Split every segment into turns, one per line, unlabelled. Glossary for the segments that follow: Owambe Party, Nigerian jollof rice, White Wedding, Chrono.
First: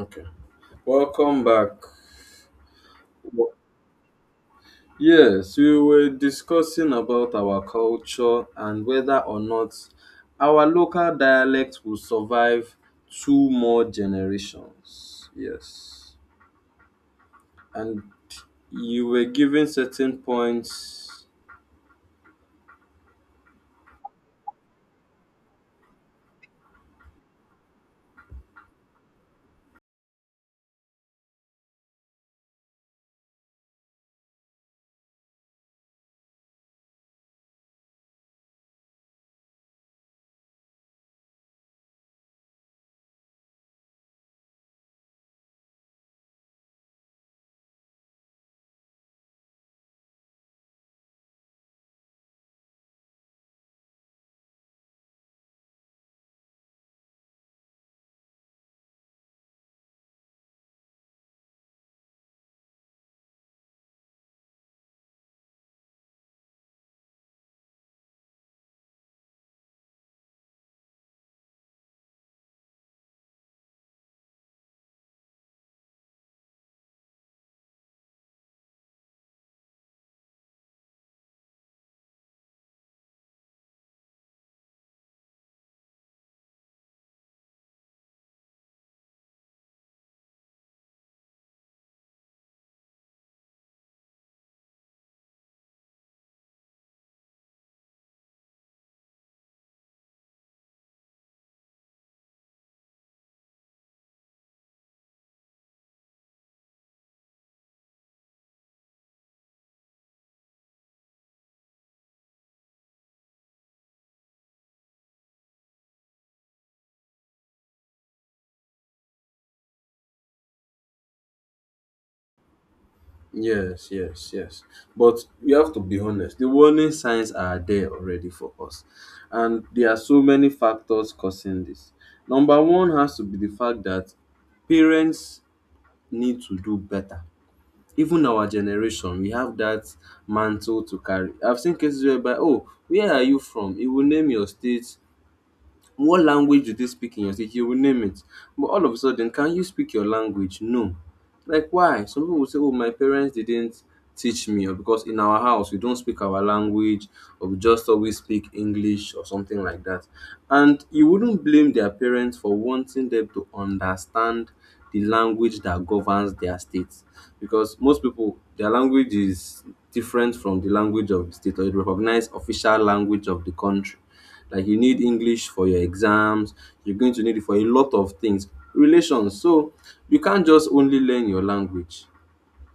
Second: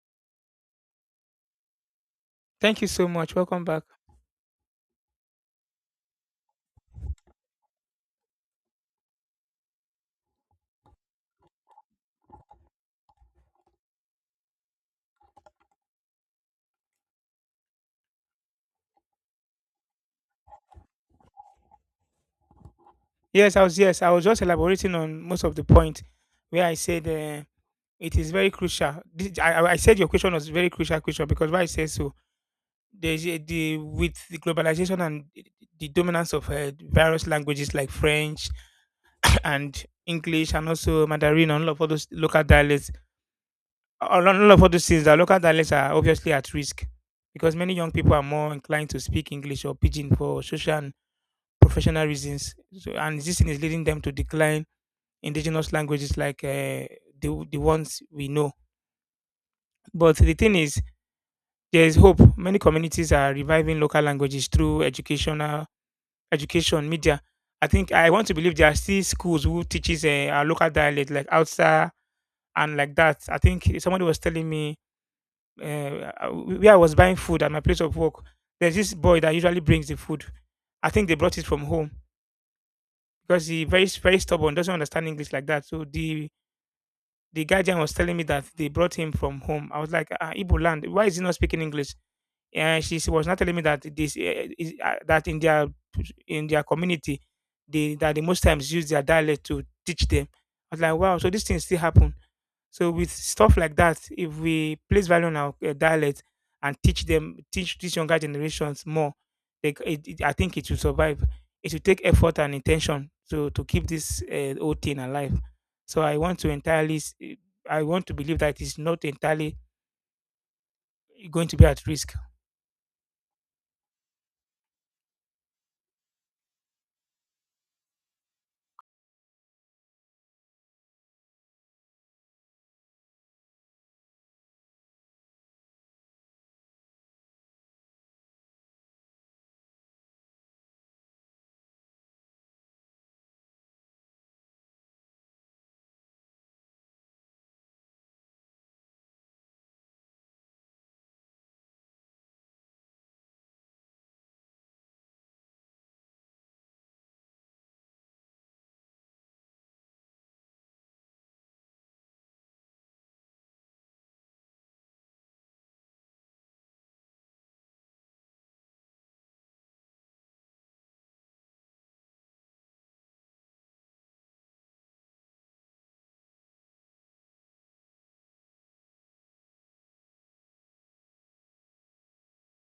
Okay. Welcome back.
Thank you so much. Welcome back.
Yes, we were discussing about our culture and whether or not our local dialect will survive two more generations. Yes. And you were given certain points.
Yes, I was just elaborating on most of the point where I said it is very crucial. This, I said your question was very crucial question because why I say so. There's a- the With the globalization and the dominance of various languages like French and English and also Mandarin and all those local dialects, all those things, the local dialects are obviously at risk because many young people are more inclined to speak English or pidgin for social professional reasons. So, and this thing is leading them to decline indigenous languages like the ones we know. But the thing is, there is hope. Many communities are reviving local languages through educational education, media. I think I want to believe there are still schools who teaches our local dialect like Hausa and like that. I think somebody was telling me where I was buying food at my place of work. There's this boy that usually brings the food. I think they brought it from home because he very stubborn, doesn't understand English like that. So the guardian was telling me that they brought him from home. I was like, ah, Ibo land, why is he not speaking English? And was not telling me that this that in their community, they most times use their dialect to teach them. I was like, wow, so these things still happen. So with stuff like that, if we place value on our dialect and teach them, teach these younger generations more, like I think it will survive. It will take effort and intention to keep this old thing alive. So I want to entirely, I want to believe that it's not entirely going to be at risk.
Yes, yes, yes. But we have to be honest. The warning signs are there already for us. And there are so many factors causing this. Number one has to be the fact that parents need to do better. Even our generation, we have that mantle to carry. I've seen cases whereby, oh, where are you from? He will name your state. What language do they speak in your state? You will name it. But all of a sudden, can you speak your language? No. Like why? Some people will say, oh, my parents didn't teach me, or because in our house we don't speak our language, or we just always speak English or something like that. And you wouldn't blame their parents for wanting them to understand the language that governs their state. Because most people, their language is different from the language of the state or the recognized official language of the country. Like you need English for your exams, you're going to need it for a lot of things, relations. So you can't just only learn your language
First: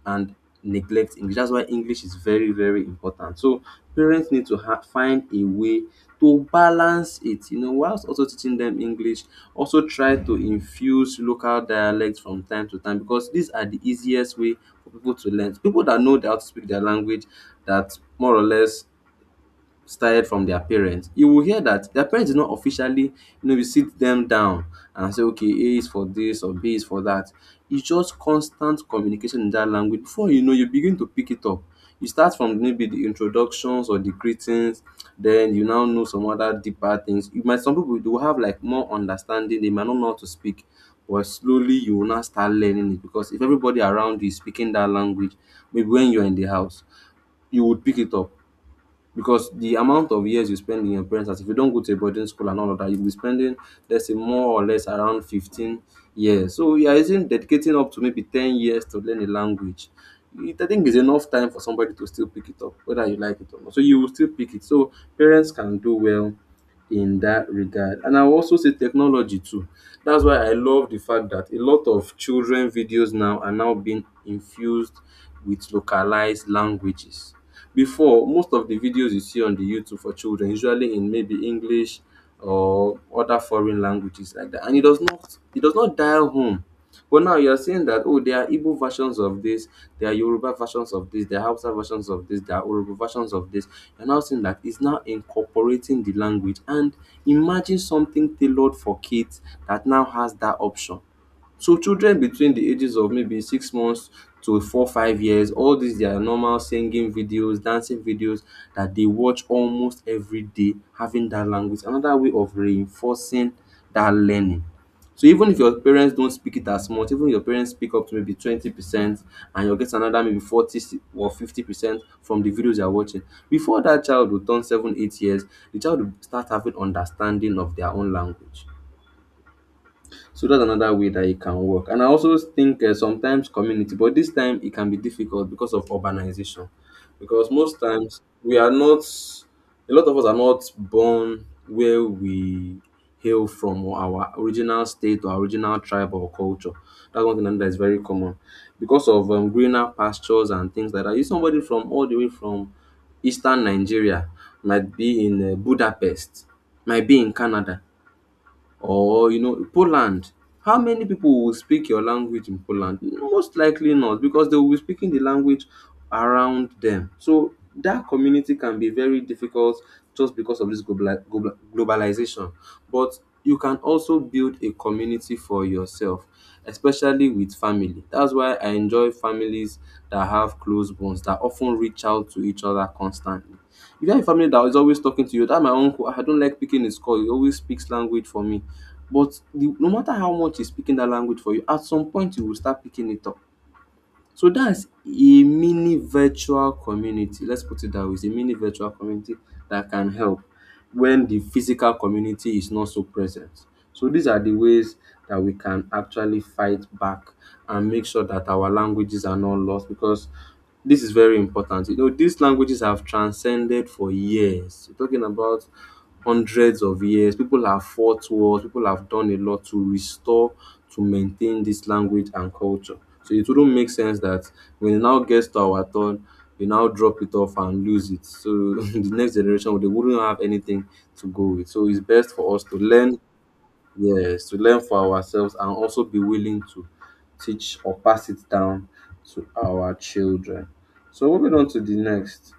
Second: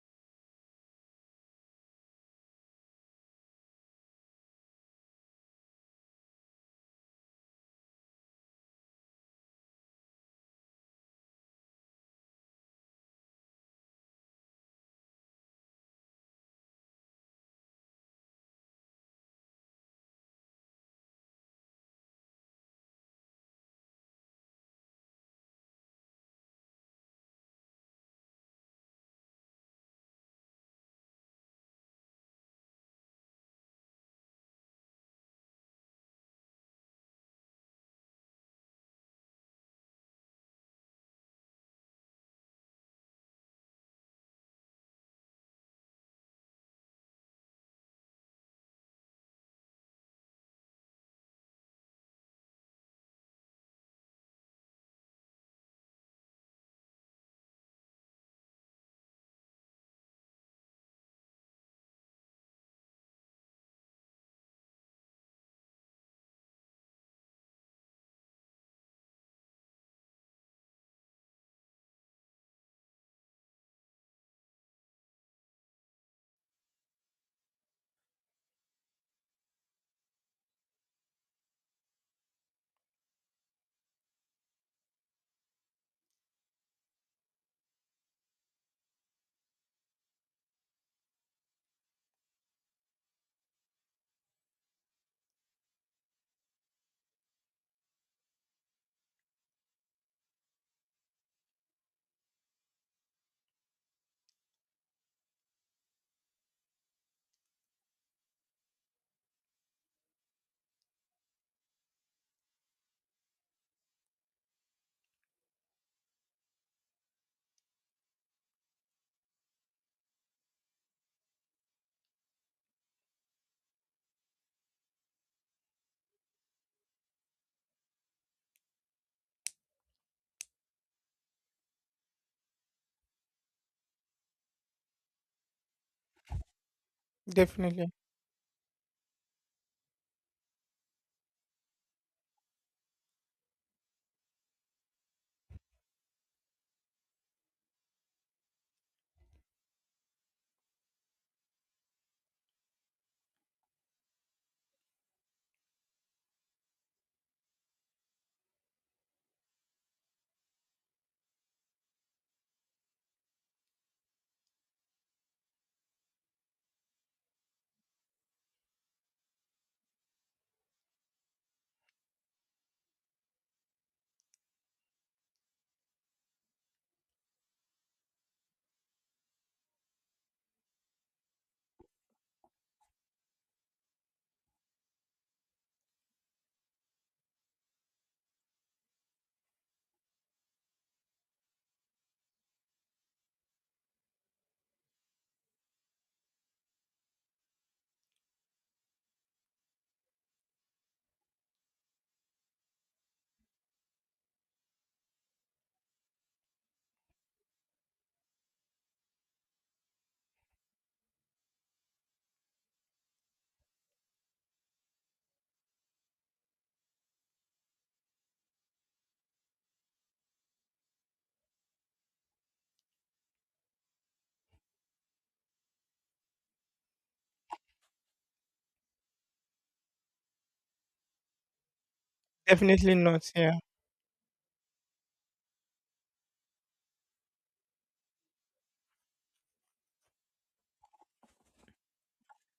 and neglect English. That's why English is very, very important. So parents need to find a way to balance it, you know, whilst also teaching them English, also try to infuse local dialects from time to time because these are the easiest way for people to learn. People that know how to speak their language, that more or less started from their parents, you will hear that their parents did not officially, you know, you sit them down and say, okay, A is for this or B is for that. It's just constant communication in that language. Before you know, you begin to pick it up. You start from maybe the introductions or the greetings, then you now know some other deeper things. You might, some people do have like more understanding, they might not know how to speak, but slowly you will now start learning it because if everybody around you is speaking that language, maybe when you're in the house, you would pick it up because the amount of years you spend in your parents' house, if you don't go to a boarding school and all of that, you'll be spending, let's say, more or less around 15 years. So you are using, dedicating up to maybe 10 years to learn a language. It, I think it's enough time for somebody to still pick it up, whether you like it or not. So you will still pick it. So parents can do well in that regard. And I'll also say technology too. That's why I love the fact that a lot of children videos now are now being infused with localized languages. Before, most of the videos you see on the YouTube for children, usually in maybe English or other foreign languages like that. And it does not dial home, but now you're saying that, oh, there are Igbo versions of this, there are Yoruba versions of this, there are Hausa versions of this, there are Urhobo versions of this. You're now saying that it's now incorporating the language. And imagine something tailored for kids that now has that option. So children between the ages of maybe 6 months to four, 5 years, all these their normal singing videos, dancing videos that they watch almost every day, having that language, another way of reinforcing that learning. So even if your parents don't speak it as much, even if your parents speak up to maybe 20% and you'll get another maybe 40 or 50% from the videos you're watching. Before that child will turn 7, 8 years, the child will start having understanding of their own language. So that's another way that it can work. And I also think sometimes community, but this time it can be difficult because of urbanization. Because most
Definitely,
times we are not, a lot of us are not born where we hail from or our original state or original tribe or culture. That's one thing that is very common. Because of greener pastures and things like that. If somebody from all the way from eastern Nigeria might be in Budapest, might be in Canada, or you know, Poland. How many people will speak your language in Poland? Most likely not, because they will be speaking the language around them. So that community can be very difficult just because of this globalization. But you can also build a community for yourself, especially with family. That's why I enjoy families that have close bonds that often reach out to each other constantly. If you have a family that is always talking to you, that my uncle, I don't like picking his call. He always speaks language for me. But the no matter how much he's speaking that language for you, at some point you will start picking it up. So that's a mini virtual community. Let's put it that way. It's a mini virtual community that can help when the physical community is not so present. So these are the ways that we can actually fight back and make sure that our languages are not lost, because this is very important. You know, these languages have transcended for years. We're talking about hundreds of years. People have fought wars, people have done a lot to restore, to maintain this language and culture. So it wouldn't make sense that when it now gets to our turn, we now drop it off and lose it. So the next generation they wouldn't have anything to go with. So it's best for us to
definitely
learn,
not. Yeah.
yes, to learn for ourselves and also be willing to teach or pass it down to our children. So moving on to the next.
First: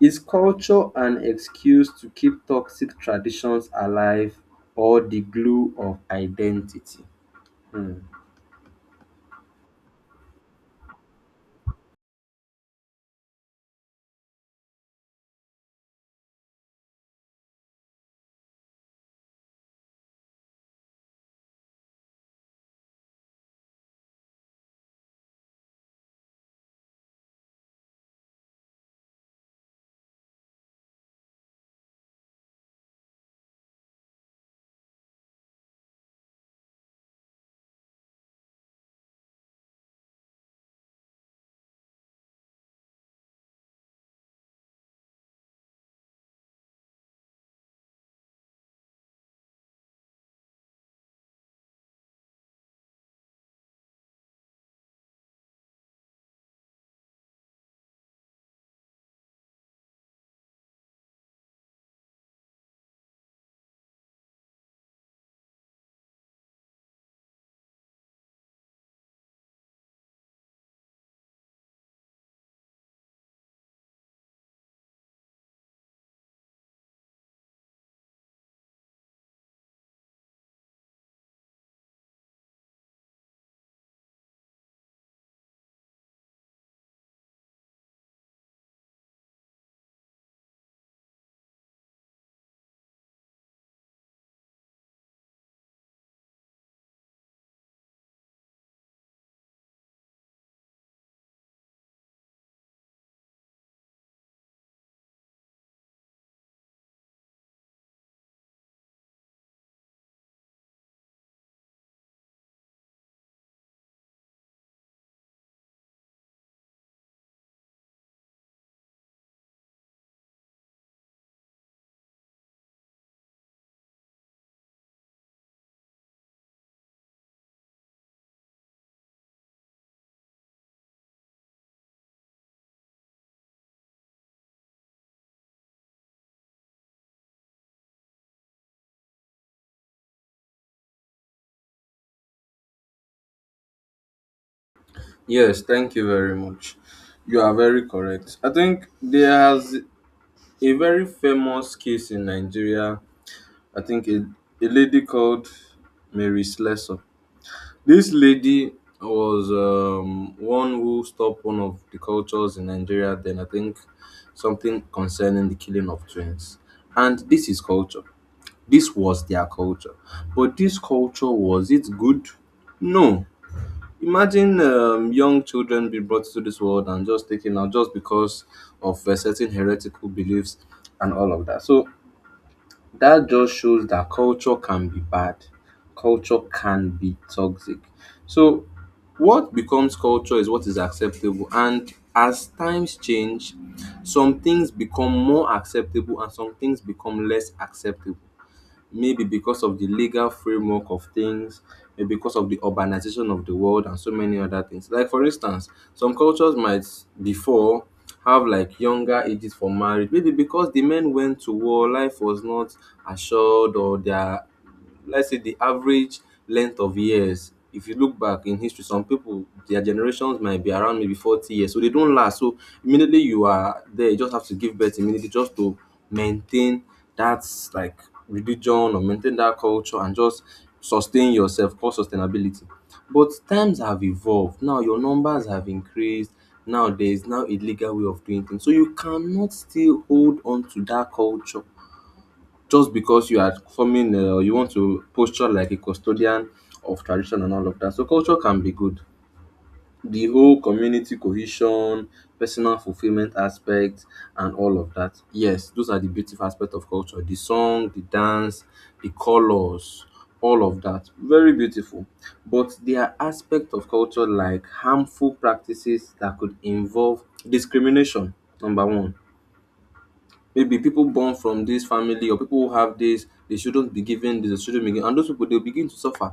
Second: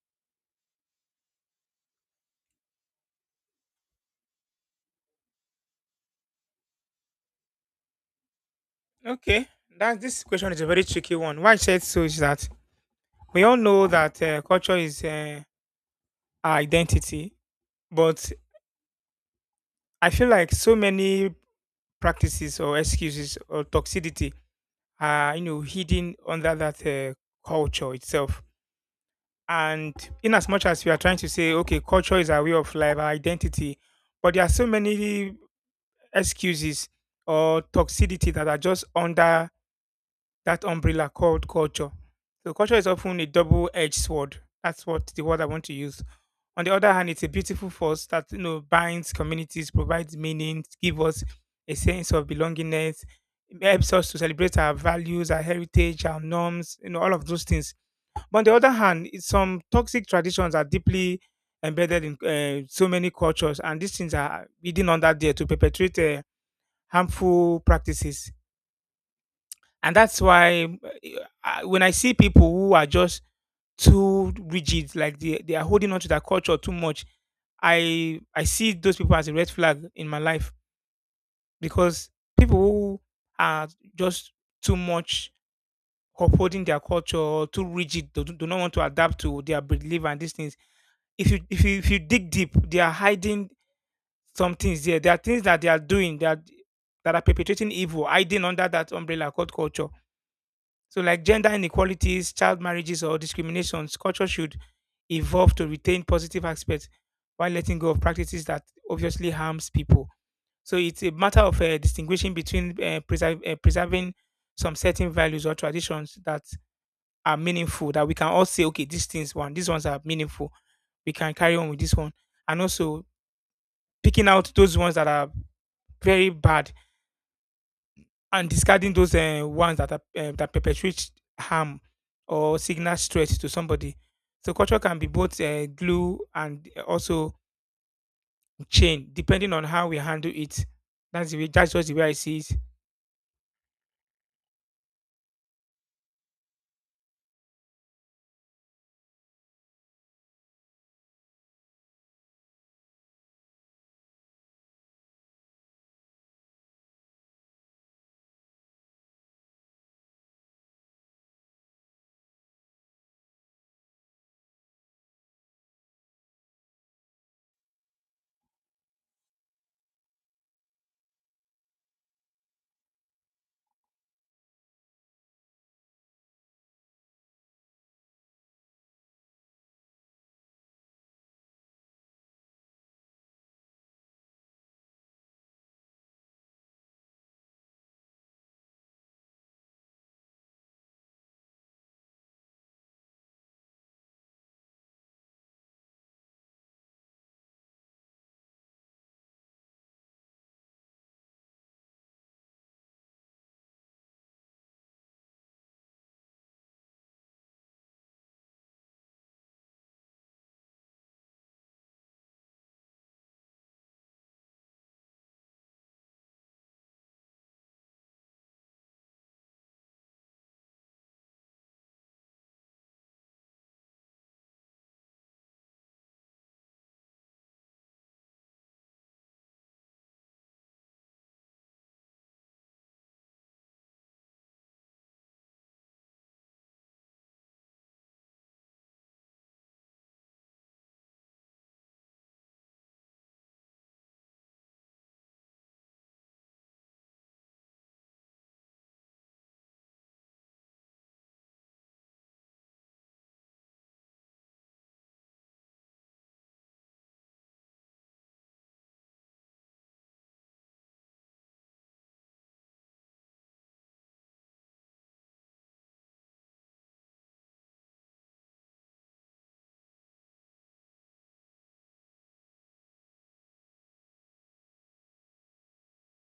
Is culture an excuse to keep toxic traditions alive or the glue of identity? Hmm.
Okay, that this question is a very tricky one. Why I said so is that we all know that culture is. Identity. But I feel like so many practices or excuses or toxicity are, you know, hidden under that culture itself. And in as much as we are trying to say, okay, culture is our way of life, our identity, but there are so many excuses or toxicity that are just under that umbrella called culture. So culture is often a double-edged sword. That's what the word I want to use. On the other hand, it's a beautiful force that you know binds communities, provides meaning, gives us a sense of belongingness, it helps us to celebrate our values, our heritage, our norms, you know, all of those things. But on the other hand, it's some toxic traditions are deeply embedded in so many cultures, and these things are hidden under there to perpetuate harmful practices. And that's why when I see people who are just too rigid, like they are holding on to that culture too much. I see those people as a red flag in my life because people who are just too much upholding their culture or too rigid, do not want to adapt to their belief and these things. If you dig deep, they are hiding some things there. There are things that they are doing that are perpetrating evil, hiding under that umbrella called culture. So, like gender inequalities, child marriages, or discriminations, culture should evolve to retain positive aspects while letting go of practices that obviously harms people. So, it's a matter of distinguishing between preserving some certain values or traditions that are meaningful, that we can all say, okay, these things, one, these ones are meaningful. We can carry on with this one. And also picking out those ones that are very bad and discarding those ones that perpetuate harm or signal stress to somebody. So culture can be both glue and also chain, depending on how we handle it. That's the way. That's just the way I see it.
Yes, thank you very much. You are very correct. I think there's a very famous case in Nigeria. I think a lady called Mary Slessor. This lady was one who stopped one of the cultures in Nigeria, then I think something concerning the killing of twins. And this is culture. This was their culture. But this culture, was it good? No. Imagine young children be brought to this world and just taken out just because of certain heretical beliefs and all of that. So that just shows that culture can be bad, culture can be toxic. So what becomes culture is what is acceptable, and as times change some things become more acceptable and some things become less acceptable, maybe because of the legal framework of things, maybe because of the urbanization of the world and so many other things. Like for instance, some cultures might before have like younger ages for marriage, maybe because the men went to war, life was not assured, or their, let's say the average length of years if you look back in history, some people their generations might be around maybe 40 years so they don't last. So immediately you are there you just have to give birth immediately just to maintain that, like, religion or maintain that culture and just sustain yourself, called sustainability. But times have evolved, now your numbers have increased, now there is now a legal way of doing things, so you cannot still hold on to that culture just because you are forming, you want to posture like a custodian of tradition and all of that. So culture can be good. The whole community cohesion, personal fulfillment aspect, and all of that. Yes, those are the beautiful aspect of culture. The song, the dance, the colors, all of that. Very beautiful. But there are aspects of culture like harmful practices that could involve discrimination, number one, maybe people born from this family or people who have this, they shouldn't be given this, they shouldn't be given, and those people they'll begin to suffer.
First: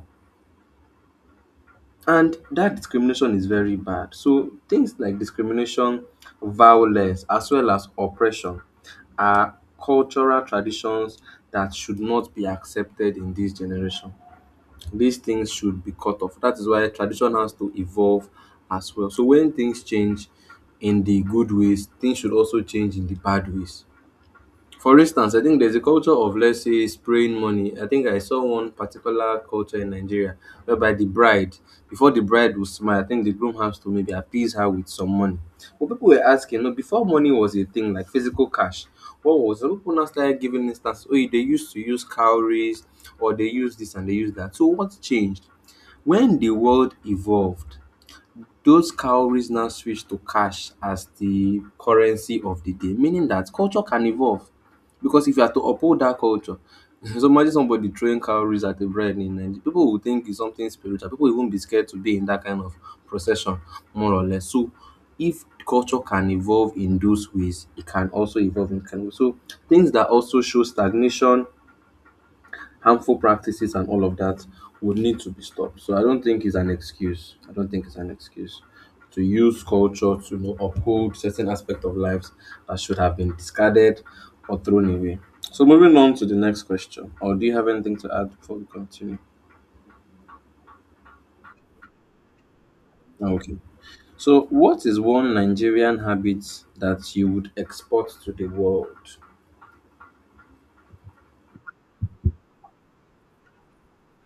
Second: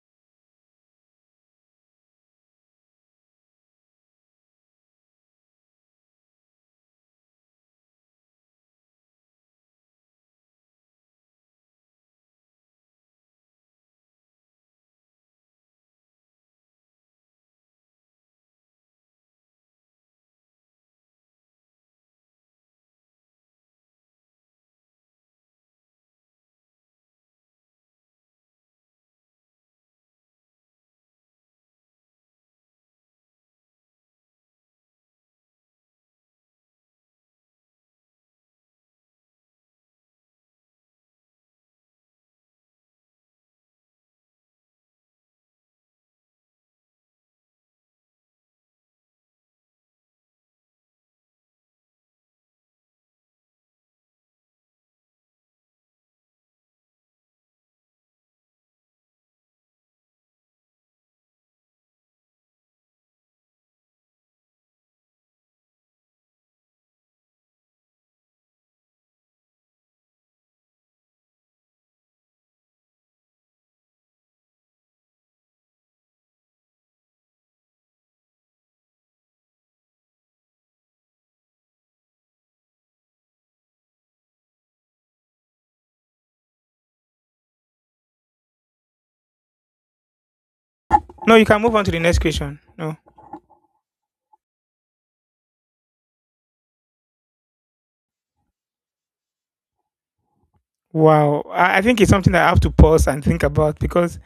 And that discrimination is very bad. So things like discrimination, violence, as well as oppression, are cultural traditions that should not be accepted in this generation. These things should be cut off. That is why tradition has to evolve as well. So when things change in the good ways, things should also change in the bad ways. For instance, I think there's a culture of, let's say, spraying money. I think I saw one particular culture in Nigeria whereby the bride, before the bride will smile, I think the groom has to maybe appease her with some money. But people were asking, you know, before money was a thing like physical cash, what was, some people now started giving instance, oh, they used to use cowries or they use this and they use that. So what changed? When the world evolved, those cowries now switch to cash as the currency of the day, meaning that culture can evolve. Because if you are to uphold that culture, so imagine somebody throwing cowries at the bread in Nigeria, people will think it's something spiritual. People will even be scared to be in that kind of procession, more or less. So if culture can evolve in those ways, it can also evolve in kind of so things that also show stagnation, harmful practices and all of that would need to be stopped. So I don't think it's an excuse. To use culture to uphold certain aspect of lives that should have been discarded or thrown away. So moving on to the next question, or do you have anything to add before we continue?
No, you can move on to the next question. No.
Oh, okay. So what is one Nigerian habit that you would export to the world?
Wow, I think it's something that I have to pause and think about because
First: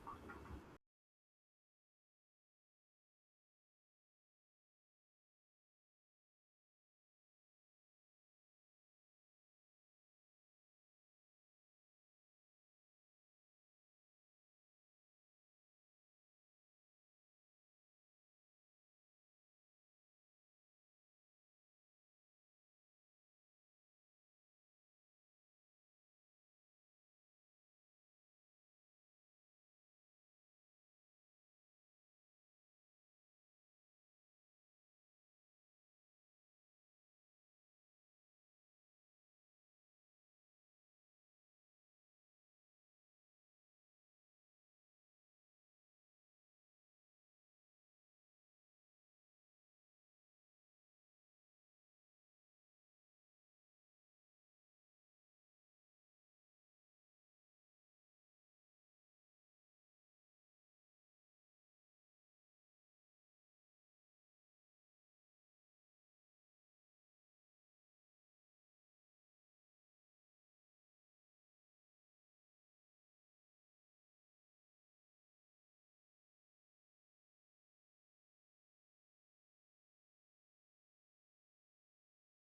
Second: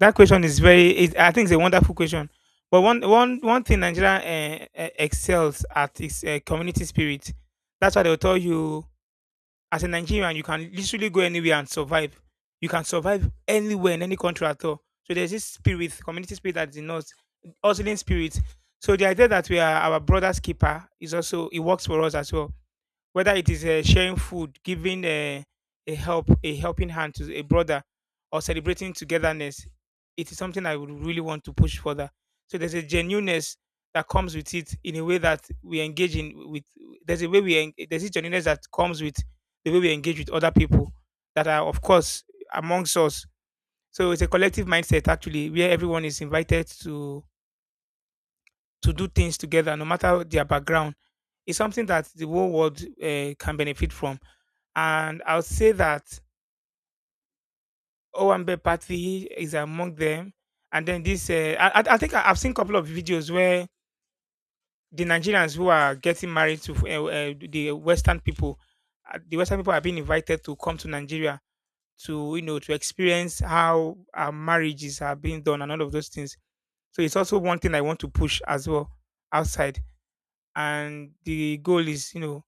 that question is very. It, I think it's a wonderful question. But one thing Nigeria excels at is community spirit. That's why they'll tell you as a Nigerian, you can literally go anywhere and survive. You can survive anywhere in any country at all. So there's this spirit, community spirit that is in us, hustling spirit. So the idea that we are our brother's keeper is also it works for us as well whether it is sharing food, giving a helping hand to a brother, or celebrating togetherness, it is something I would really want to push further. So there's a genuineness that comes with it in a way that we engage in with. There's a way we en- There's a genuineness that comes with the way we engage with other people that are of course amongst us. So it's a collective mindset actually where everyone is invited to do things together, no matter their background. It's something that the whole world can benefit from, and I'll say that Owambe Party is among them. And then this, I've seen a couple of videos where the Nigerians who are getting married to the Western people are being invited to come to Nigeria to you know to experience how our marriages are being done and all of those things. So it's also one thing I want to push as well outside. And the goal is you know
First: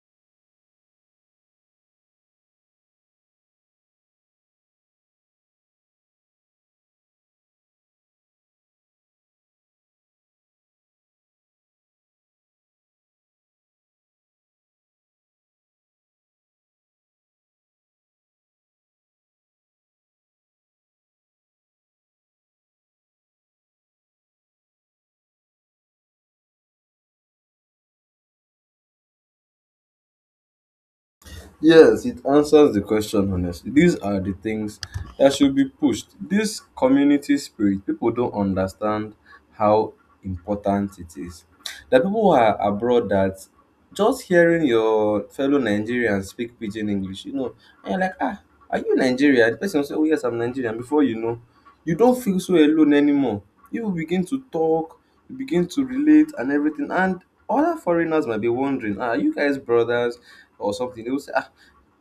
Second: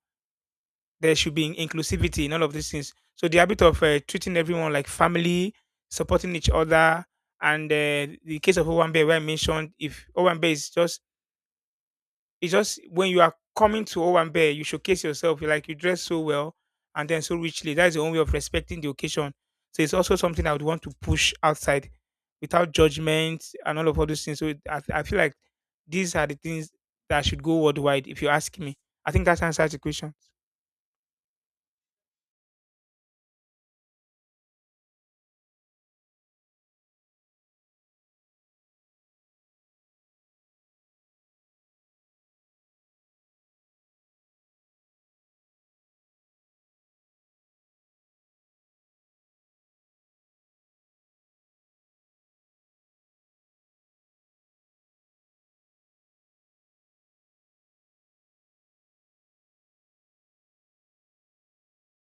there should be inclusivity in all of these things. So the habit of treating everyone like family, supporting each other, and the case of Owambe where I mentioned, if Owambe is just it's just when you are coming to Owambe, you showcase yourself. You Like you dress so well and then so richly. That is the only way of respecting the occasion. So it's also something I would want to push outside without judgment and all those things. So I feel like these are the things that should go worldwide. If you ask me, I think that answers the question.
Yes, it answers the question honestly. These are the things that should be pushed. This community spirit, people don't understand how important it is. The people who are abroad that just hearing your fellow Nigerians speak pidgin English, you know, and you're like, ah, are you Nigerian? The person will say, oh yes, I'm Nigerian. Before you know, you don't feel so alone anymore. You begin to talk, you begin to relate and everything. And other foreigners might be wondering, ah, are you guys brothers or something? They will say, ah,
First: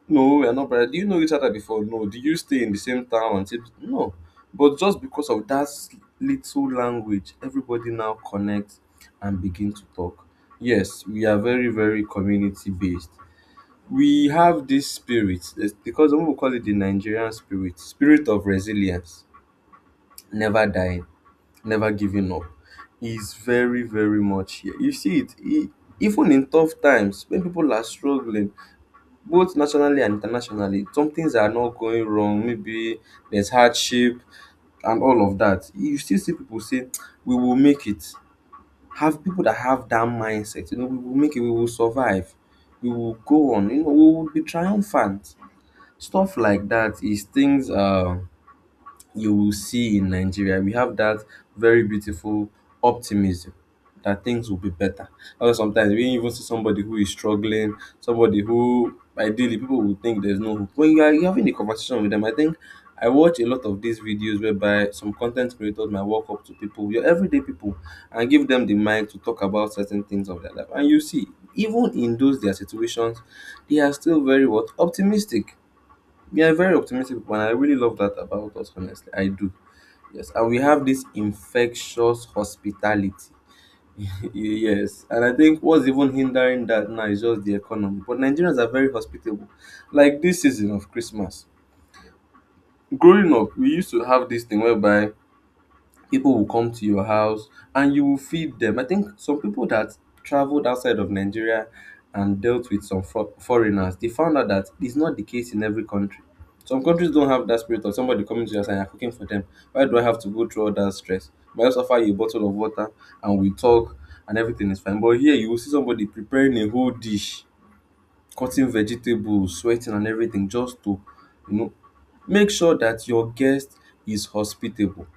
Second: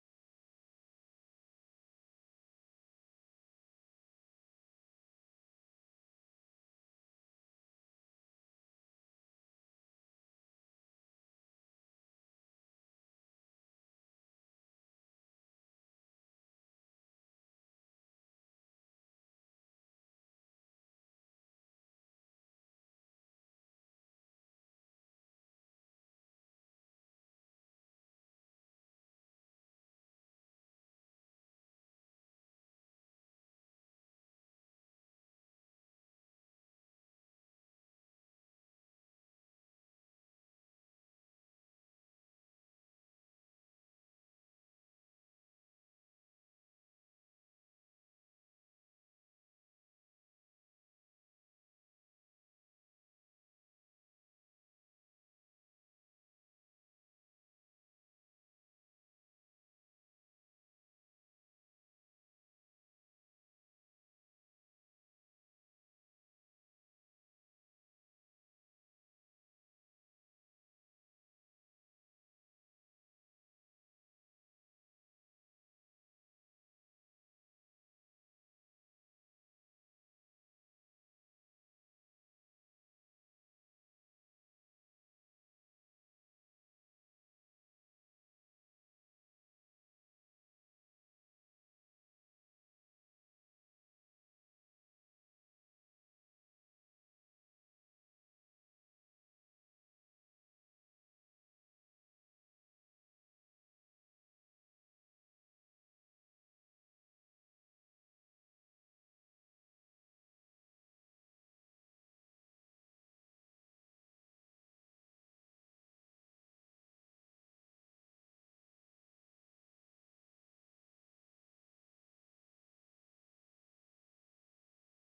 no, we are not brothers. Do you know each other before? No. Do you stay in the same town? And say, no. But just because of that little language, everybody now connects and begin to talk. Yes, we are very, very community based. We have this spirit, it's because some people call it the Nigerian spirit, spirit of resilience, never dying, never giving up is very, very much here. You see it even in tough times when people are struggling, both nationally and internationally, some things are not going wrong. Maybe there's hardship and all of that. You still see people say, we will make it. Have people that have that mindset, you know, we will make it, we will survive, we will go on, you know, we will be triumphant. Stuff like that is things you will see in Nigeria. We have that very beautiful optimism that things will be better. Although sometimes we even see somebody who is struggling, somebody who ideally people will think there's no hope. When you're having a conversation with them, I think I watch a lot of these videos whereby some content creators might walk up to people, your everyday people, and give them the mic to talk about certain things of their life. And you see, even in those their situations, they are still very what, optimistic, we are very optimistic people, and I really love that about us, honestly. I do. Yes. And we have this infectious hospitality. Yes. And I think what's even hindering that now is just the economy. But Nigerians are very hospitable. Like this season of Christmas. Growing up, we used to have this thing whereby people will come to your house and you will feed them. I think some people that traveled outside of Nigeria and dealt with some foreigners, they found out that it's not the case in every country. Some countries don't have that spirit of somebody coming to your house and you're cooking for them. Why do I have to go through all that stress? But I just offer you a bottle of water and we talk and everything is fine. But here you will see somebody preparing a whole dish, cutting vegetables, sweating and everything just to, you know, make sure that your guest is hospitable.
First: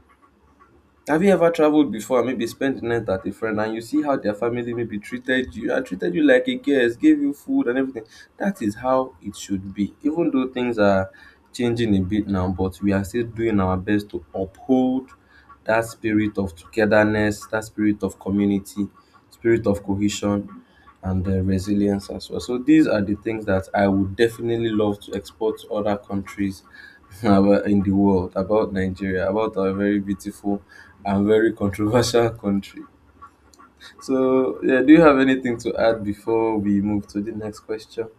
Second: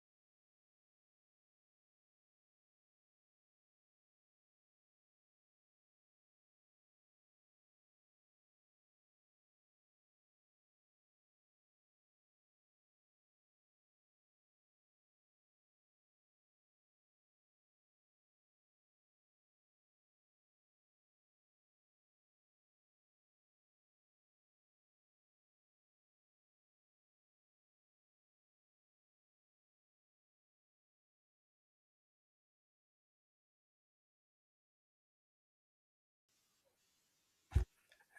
Have you ever traveled before and maybe spent the night at a friend and you see how their family maybe treated you and treated you like a guest, gave you food and everything? That is how it should be. Even though things are changing a bit now, but we are still doing our best to uphold that spirit of togetherness, that spirit of community, spirit of cohesion, and resilience as well. So these are the things that I would definitely love to export to other countries about in the world, about Nigeria, about our very beautiful and very controversial country. So, yeah, do you have anything to add before we move to the next question?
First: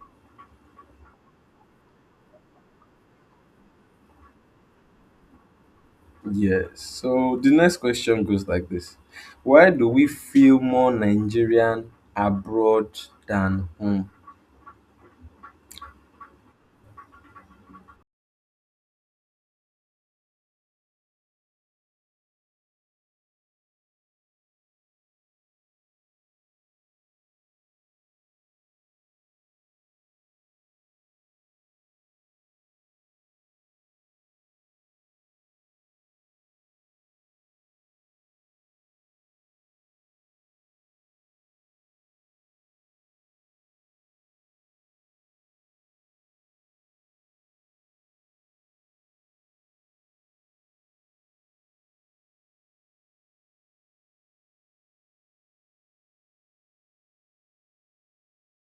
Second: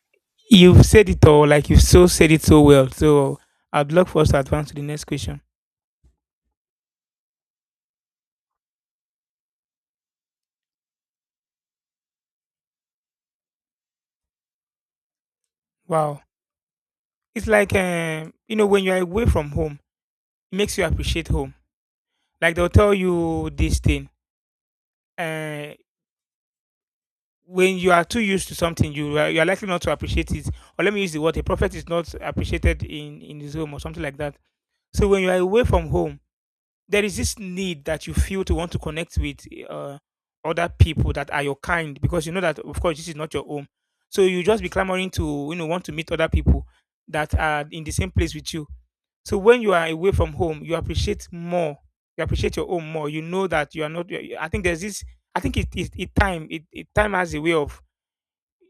You've said it all, like you've so said it so well. So I'd love for us to advance to the next question.
Yes. So the next question goes like this: why do we feel more Nigerian abroad than home?
Wow. It's like you know, when you're away from home, it makes you appreciate home. Like they'll tell you this thing. Uh when you are too used to something, you are likely not to appreciate it. Or let me use the word: a prophet is not appreciated in his home or something like that. So when you are away from home, there is this need that you feel to want to connect with uh, other people that are your kind because you know that of course this is not your home, so you just be clamoring to you know want to meet other people that are in the same place with you. So when you are away from home, you appreciate more, you appreciate your home more. You know that you are not. I think there's this, I think it it, it time has a way of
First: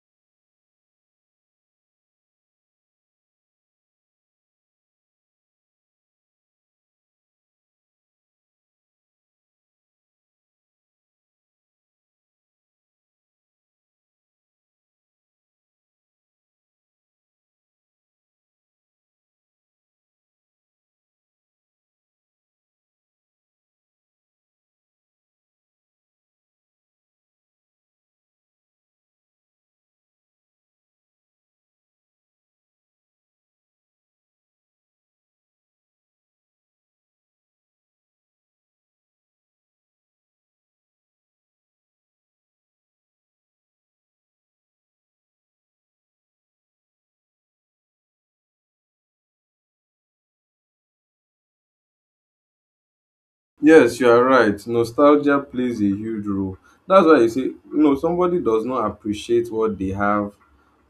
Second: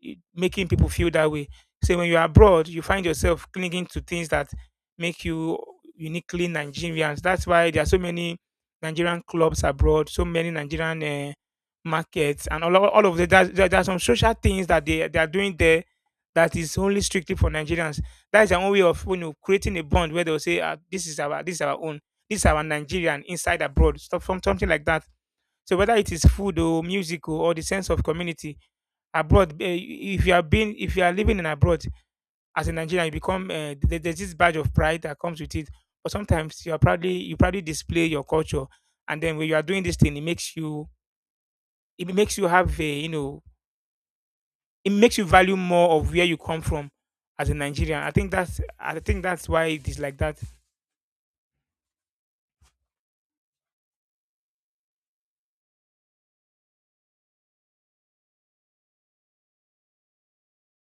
making people feel that way. So when you're abroad, you find yourself clinging to things that make you uniquely Nigerians. That's why there are so many Nigerian clubs abroad, so many Nigerian markets, and all of the there, there are some social things that they are doing there that is only strictly for Nigerians. That is their own way of you know creating a bond where they'll say, ah, this is our own, this is our Nigerian inside abroad." Stuff from something like that. So whether it is food or music or the sense of community, abroad, if you are being if you are living in abroad as a nigerian, you become there's this badge of pride that comes with it. But sometimes you probably display your culture, and then when you are doing this thing, it makes you, it makes you have a you know, it makes you value more of where you come from as a nigerian. I think that's, I think that's why it is like that.
Yes, you are right. Nostalgia plays a huge role. That's why you say, you know, somebody does not appreciate what they have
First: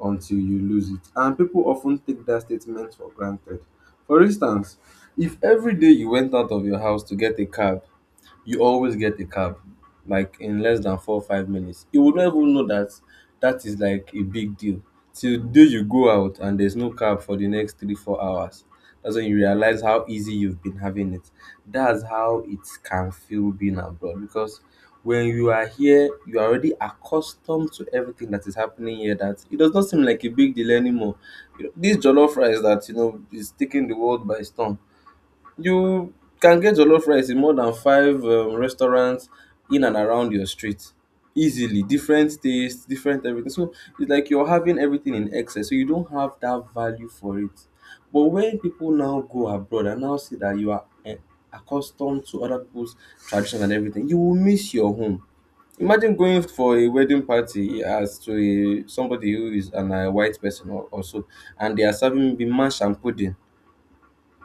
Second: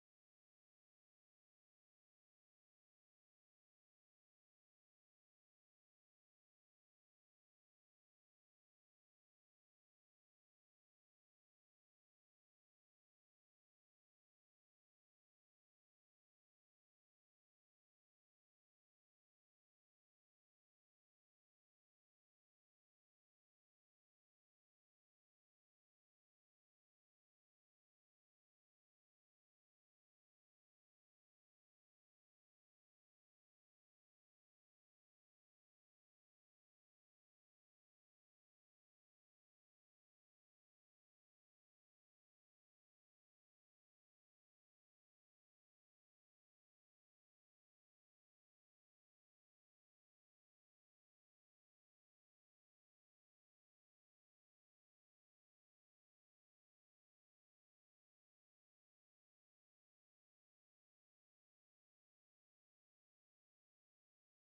until you lose it. And people often take that statement for granted. For instance, if every day you went out of your house to get a cab, you always get a cab, like in less than 4 or 5 minutes, you would not even know that that is like a big deal. Till the day you go out and there's no cab for the next three, 4 hours. That's when you realize how easy you've been having it. That's how it can feel being abroad because when you are here you are already accustomed to everything that is happening here, that it does not seem like a big deal anymore. You know, this jollof rice that you know is taking the world by storm, you can get jollof rice in more than five restaurants in and around your street easily. Different tastes, different everything. So it's like you're having everything in excess. So you don't have that value for it. But when people now go abroad and now see that you are, eh, accustomed to other people's tradition and everything, you will miss your home. Imagine going for a wedding party as to a, somebody who is an, a white person, or so, and they are serving me mash and pudding,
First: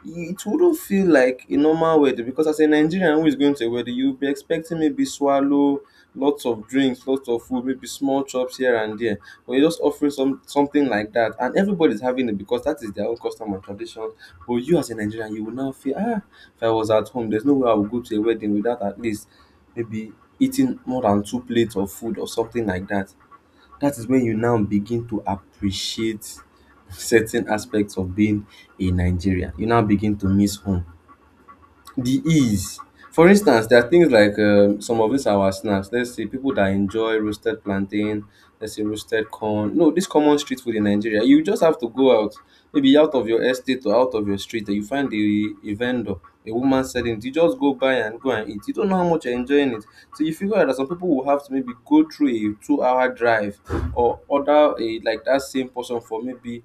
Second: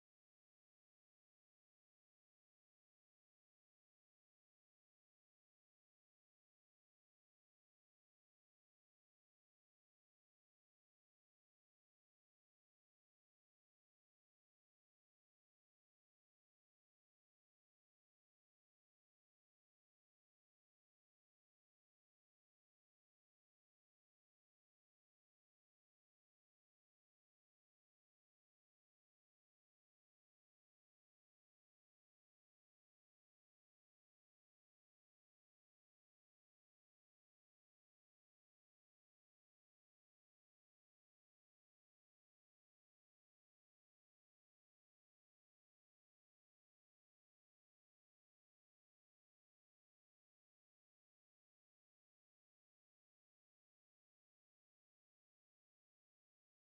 it wouldn't feel like a normal wedding because as a Nigerian who is going to a wedding, you'll be expecting maybe swallow, lots of drinks, lots of food, maybe small chops here and there. But you're just offering some something like that, and everybody's having it because that is their own custom and tradition. But you as a Nigerian, you will now feel, ah, if I was at home, there's no way I would go to a wedding without at least maybe eating more than two plates of food or something like that. That is when you now begin to appreciate certain aspects of being a Nigerian. You now begin to miss home. The ease. For instance, there are things like some of these our snacks. Let's say people that enjoy roasted plantain, let's say roasted corn. No, this common street food in Nigeria, you just have to go out, maybe out of your estate or out of your street, and you find a vendor, a woman selling it. You just go buy and go and eat. You don't know how much you're enjoying it. So you figure out that some people will have to maybe go through a 2 hour drive or order a like that same portion for maybe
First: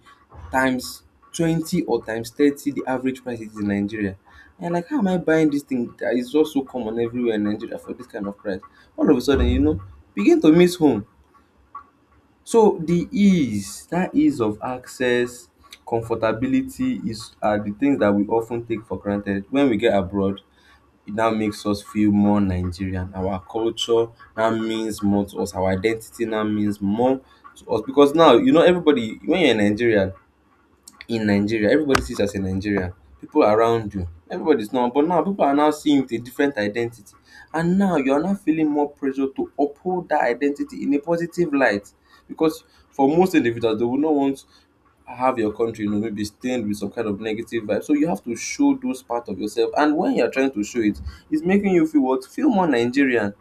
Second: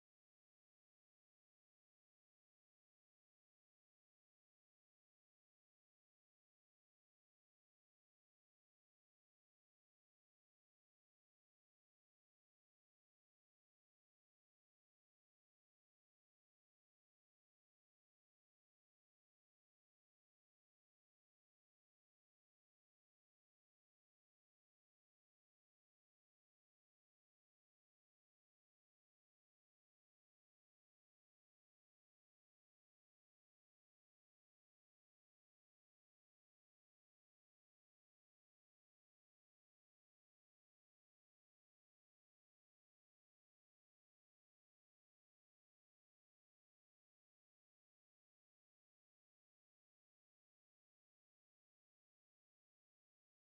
times 20 or times 30 the average price it is in Nigeria. And like, how am I buying this thing that is just so common everywhere in Nigeria for this kind of price? All of a sudden, you know, begin to miss home. So the ease, that ease of access, comfortability is are the things that we often take for granted. When we get abroad, it now makes us feel more Nigerian. Our culture now means more to us. Our identity now means more to us because now you know everybody. When you're in Nigeria, everybody sees you as a Nigerian. People around you, everybody's now, but now people are now seeing you with a different identity. And now you are now feeling more pressure to uphold that identity in a positive light. Because for most individuals, they will not want have your country, you know, maybe stained with some kind of negative vibe. So you have to show those part of yourself. And when you're trying to show it, it's making you feel what? Feel more Nigerian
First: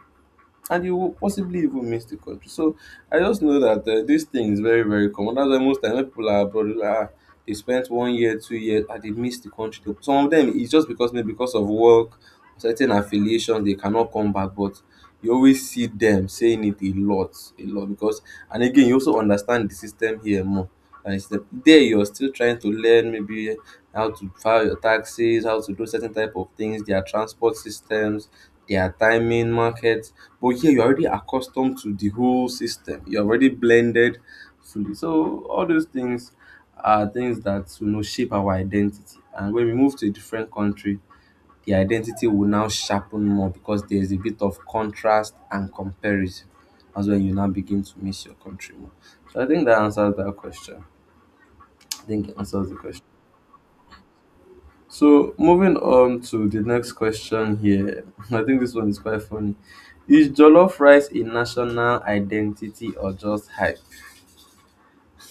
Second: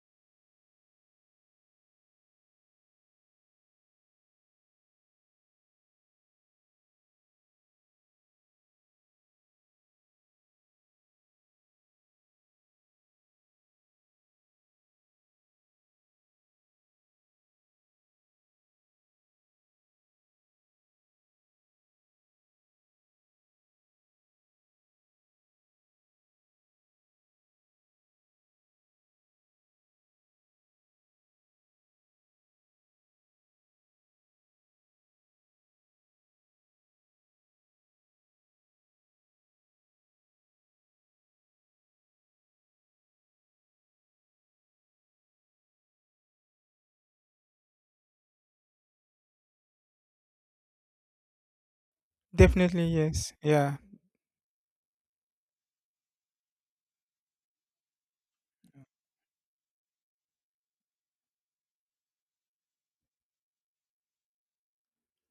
and you will possibly even miss the country. So I just know that this thing is very, very common. That's why most time when people are abroad, they're like, "Ah, they spent one year, 2 years, and they miss the country." Some of them it's just because maybe because of work, certain affiliations, they cannot come back. But you always see them saying it a lot because, and again, you also understand the system here more. And there you're still trying to learn maybe how to file your taxes, how to do certain type of things, their transport systems, their timing market, but here you're already accustomed to the whole system. You're already blended fully. So all those things are things that you know shape our identity. And when we move to a different country, the identity will now sharpen more because there's a bit of contrast and comparison. That's when you now begin to miss your country more. So I think that answers that question. I think it answers the
Definitely,
question.
yes, yeah.
So moving on to the next question here. I think this one is quite funny. Is jollof rice a national identity or just hype?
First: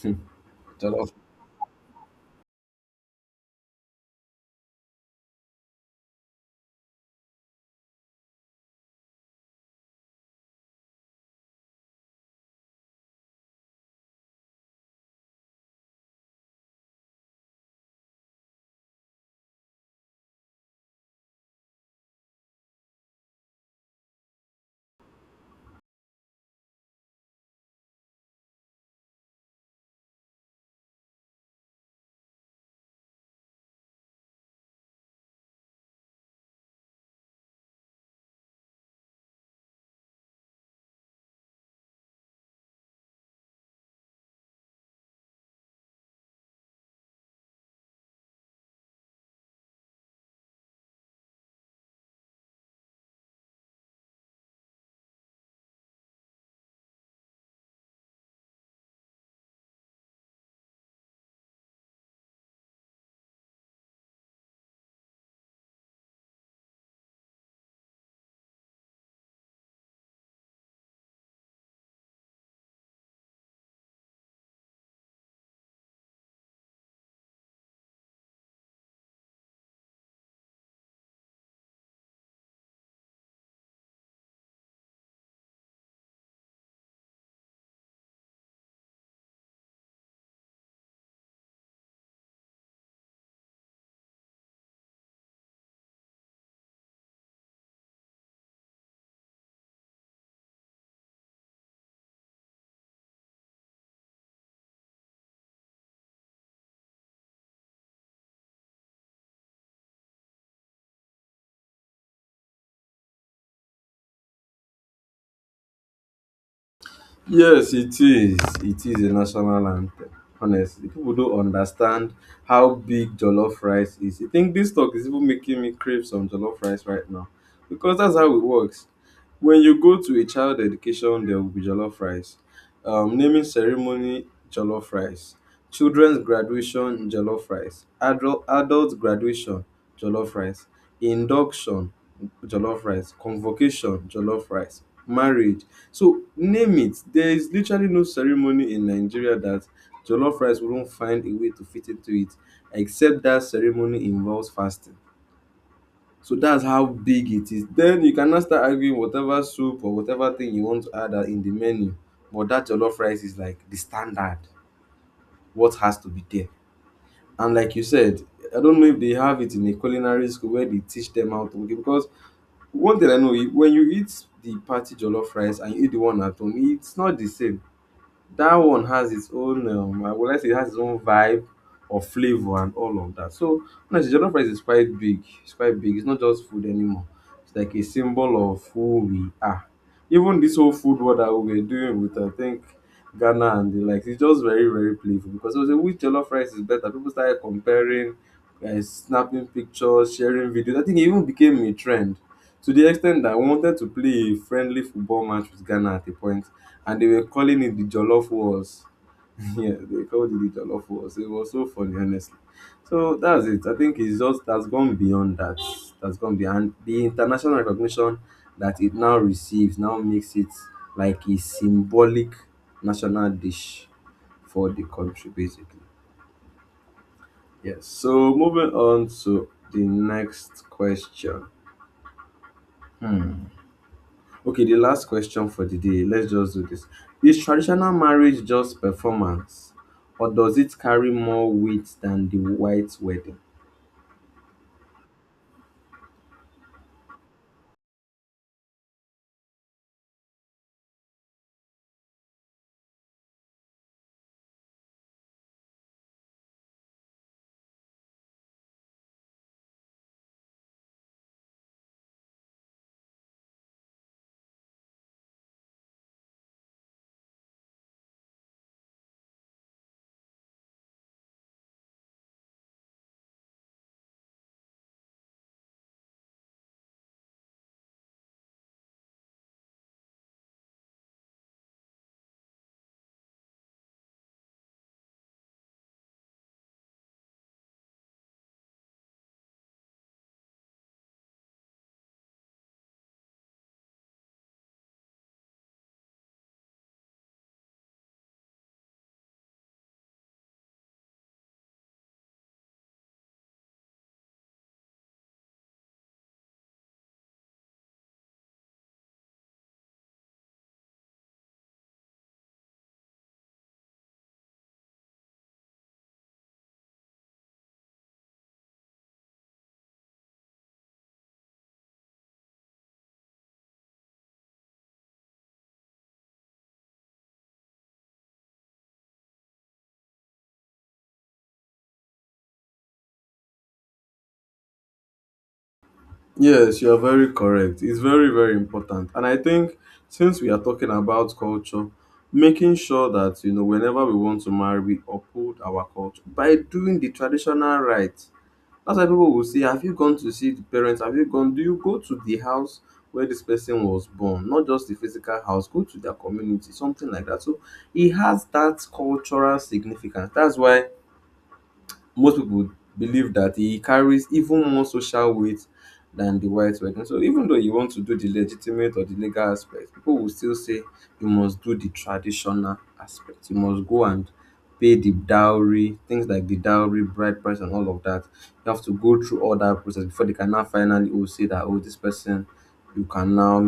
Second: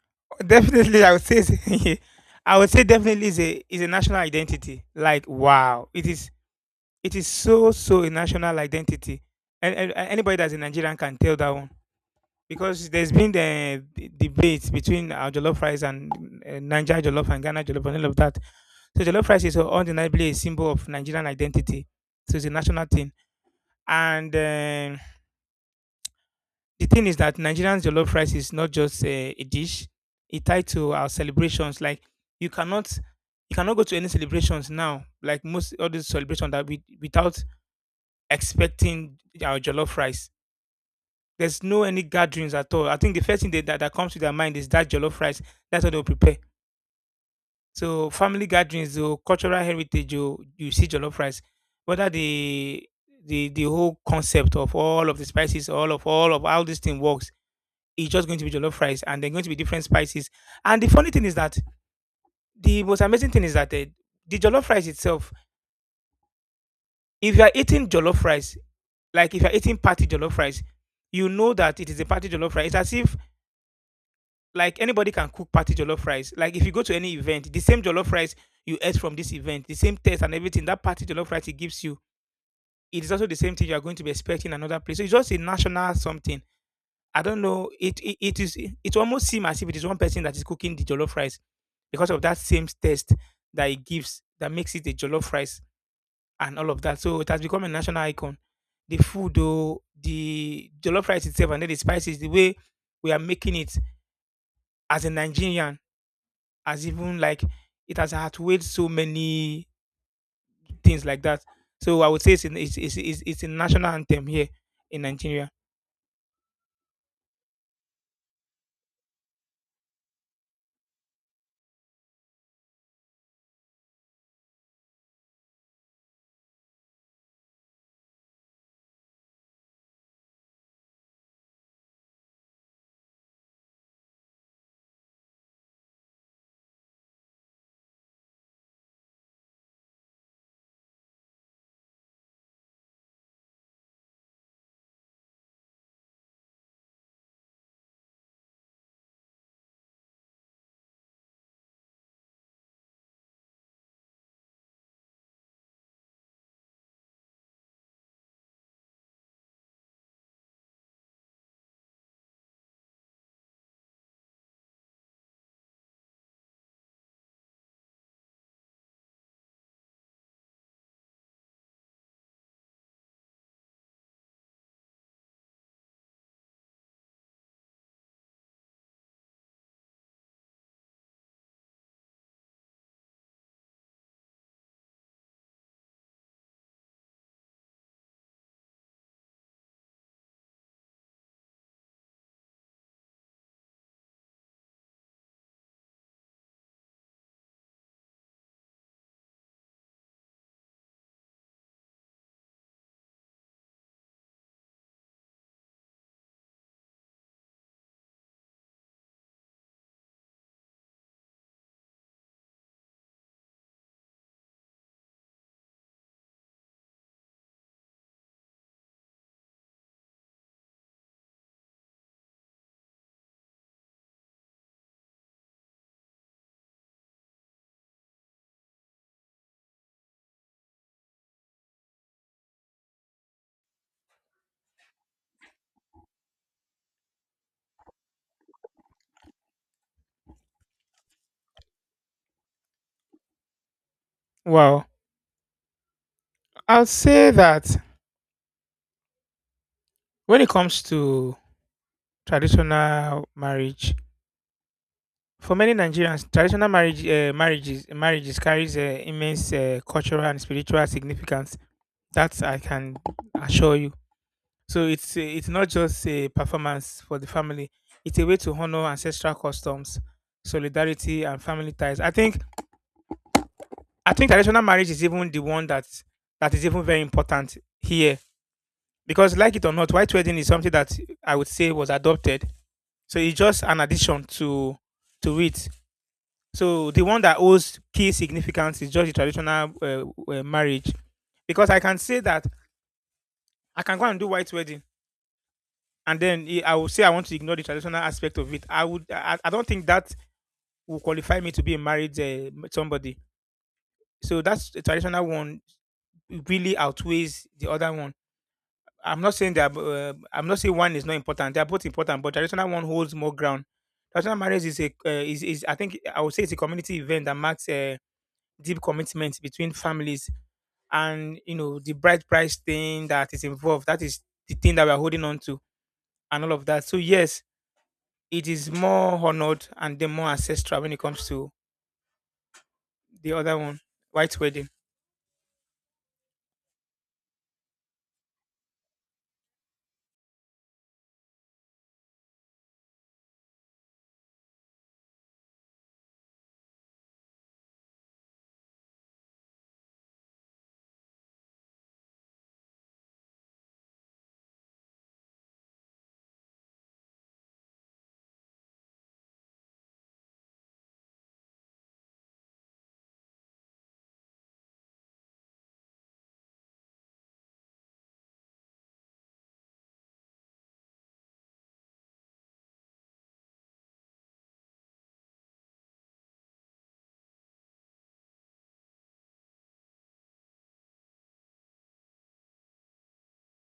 Definitely, I
Jollof.
would say it's- I would say definitely is a national identity, like wow, it is. It is so, so a national identity. And anybody that's a Nigerian can tell that one because there's been the debate between our jollof rice and Niger jollof and Ghana jollof and all of that. So jollof rice is undeniably a symbol of Nigerian identity. So it's a national thing. And the thing is that Nigerian jollof rice is not just a dish. It tied to our celebrations. Like you cannot, you cannot go to any celebrations now. Like most all other celebrations that we, without expecting our jollof rice. There's no any gatherings at all. I think the first thing that comes to their mind is that jollof rice. That's what they'll prepare. So family gatherings, or cultural heritage, you see jollof rice. Whether the whole concept of all of the spices, all of how this thing works, it's just going to be jollof rice, and they're going to be different spices. And the most amazing thing is that the jollof rice itself, if you are eating jollof rice, like if you're eating party jollof rice, you know that it is a party jollof rice. It's as if like anybody can cook party jollof rice. Like if you go to any event, the same jollof rice you ate from this event, the same taste and everything, that party jollof rice it gives you, it is also the same thing you are going to be expecting another place. So it's just a national something. I don't know. It is it it almost seems as if it is one person that is cooking the jollof rice because of that same taste that it gives that makes it a jollof rice and all of that. So it has become a national icon. The food, though, the jollof rice itself, and then the spices, the way we are making it as a Nigerian, as even like, it has outweighed so many things like that. So I would say it's, an, it's a national anthem here in Nigeria.
Yes, it is. It is a national anthem. Honestly, people don't understand how big jollof rice is. I think this talk is even making me crave some jollof rice right now because that's how it works. When you go to a child education, there will be jollof rice. Naming ceremony, jollof rice. Children's graduation, jollof rice. Adult graduation, jollof rice. Induction, jollof rice. Convocation, jollof rice. Marriage, so name it. There is literally no ceremony in Nigeria that jollof rice wouldn't find a way to fit into it, except that ceremony involves fasting. So that's how big it is. Then you can now start arguing whatever soup or whatever thing you want to add are in the menu. But that jollof rice is like the standard, what has to be there. And like you said, I don't know if they have it in a culinary school where they teach them how to make it. Because one thing I know, when you eat the party jollof rice and you eat the one at home, it's not the same. That one has its own, I would like say it has its own vibe or flavor and all of that. So honestly, jollof rice is quite big. It's quite big. It's not just food anymore. It's like a symbol of who we are. Even this whole food war that we were doing with, I think, Ghana and the likes, it's just very very playful because it was a which jollof rice is better. People started comparing, snapping pictures, sharing videos. I think it even became a trend to the extent that I wanted to play a friendly football match with Ghana at a point and they were calling it the Jollof Wars. Yeah, they called it the Jollof Wars. It was so funny, honestly. So that's it. I think it's just that's gone beyond that. That's gone beyond. The international recognition that it now receives now makes it like a symbolic national dish for the country, basically. Yes. So moving on to the next question. Hmm. Okay, the last question for the day. Let's just do this. Is traditional marriage just performance, or does it carry more weight than the white wedding?
Wow. I'll say that when it comes to traditional marriage, for many Nigerians, traditional marriage, marriages carries immense cultural and spiritual significance. That I can assure you. So it's not just a performance for the family. It's a way to honor ancestral customs, solidarity, and family ties. I think traditional marriage is even the one that that is even very important here because, like it or not, white wedding is something that I would say was adopted. So it's just an addition to it. So the one that holds key significance is just the traditional marriage because I can say that I can go and do white wedding and then I will say I want to ignore the traditional aspect of it. I don't think that will qualify me to be a married somebody. So that's the traditional one really outweighs the other one. I'm not saying one is not important. They are both important, but traditional one holds more ground. Traditional marriage is I would say it's a community event that marks a deep commitment between families, and you know the bride price thing that is involved. That is the thing that we are holding on to and all of that. So yes, it is more honored and then more ancestral when it comes to the other one, white wedding.
Yes, you are very correct. It's very, very important. And I think since we are talking about culture, making sure that, you know, whenever we want to marry, we uphold our culture by doing the traditional right. That's why people will say, "Have you gone to see the parents? Have you gone? Do you go to the house where this person was born?" Not just the physical house, go to their community, something like that. So it has that cultural significance. That's why most people believe that he carries even more social weight than the white wedding. So even though you want to do the legitimate or the legal aspect, people will still say you must do the traditional aspect. You must go and pay the dowry, things like the dowry, bride price, and all of that. You have to go through all that process before they can now finally, oh, say that, oh, this person, you can now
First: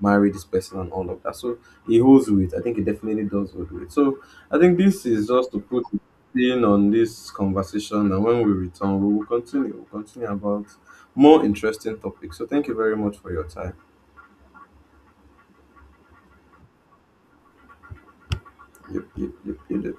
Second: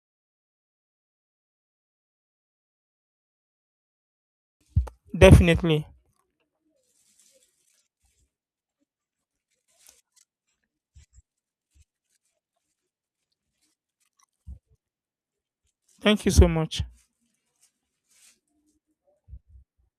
marry this person and all of that. So he holds with. I think he definitely does hold with. So I think this is just to put
Definitely.
staying on this conversation. And when we return, we will continue. We'll continue about more interesting topics. So thank you very much for your time.
Thank you so much.
Yep, yep, yep, yep, yep.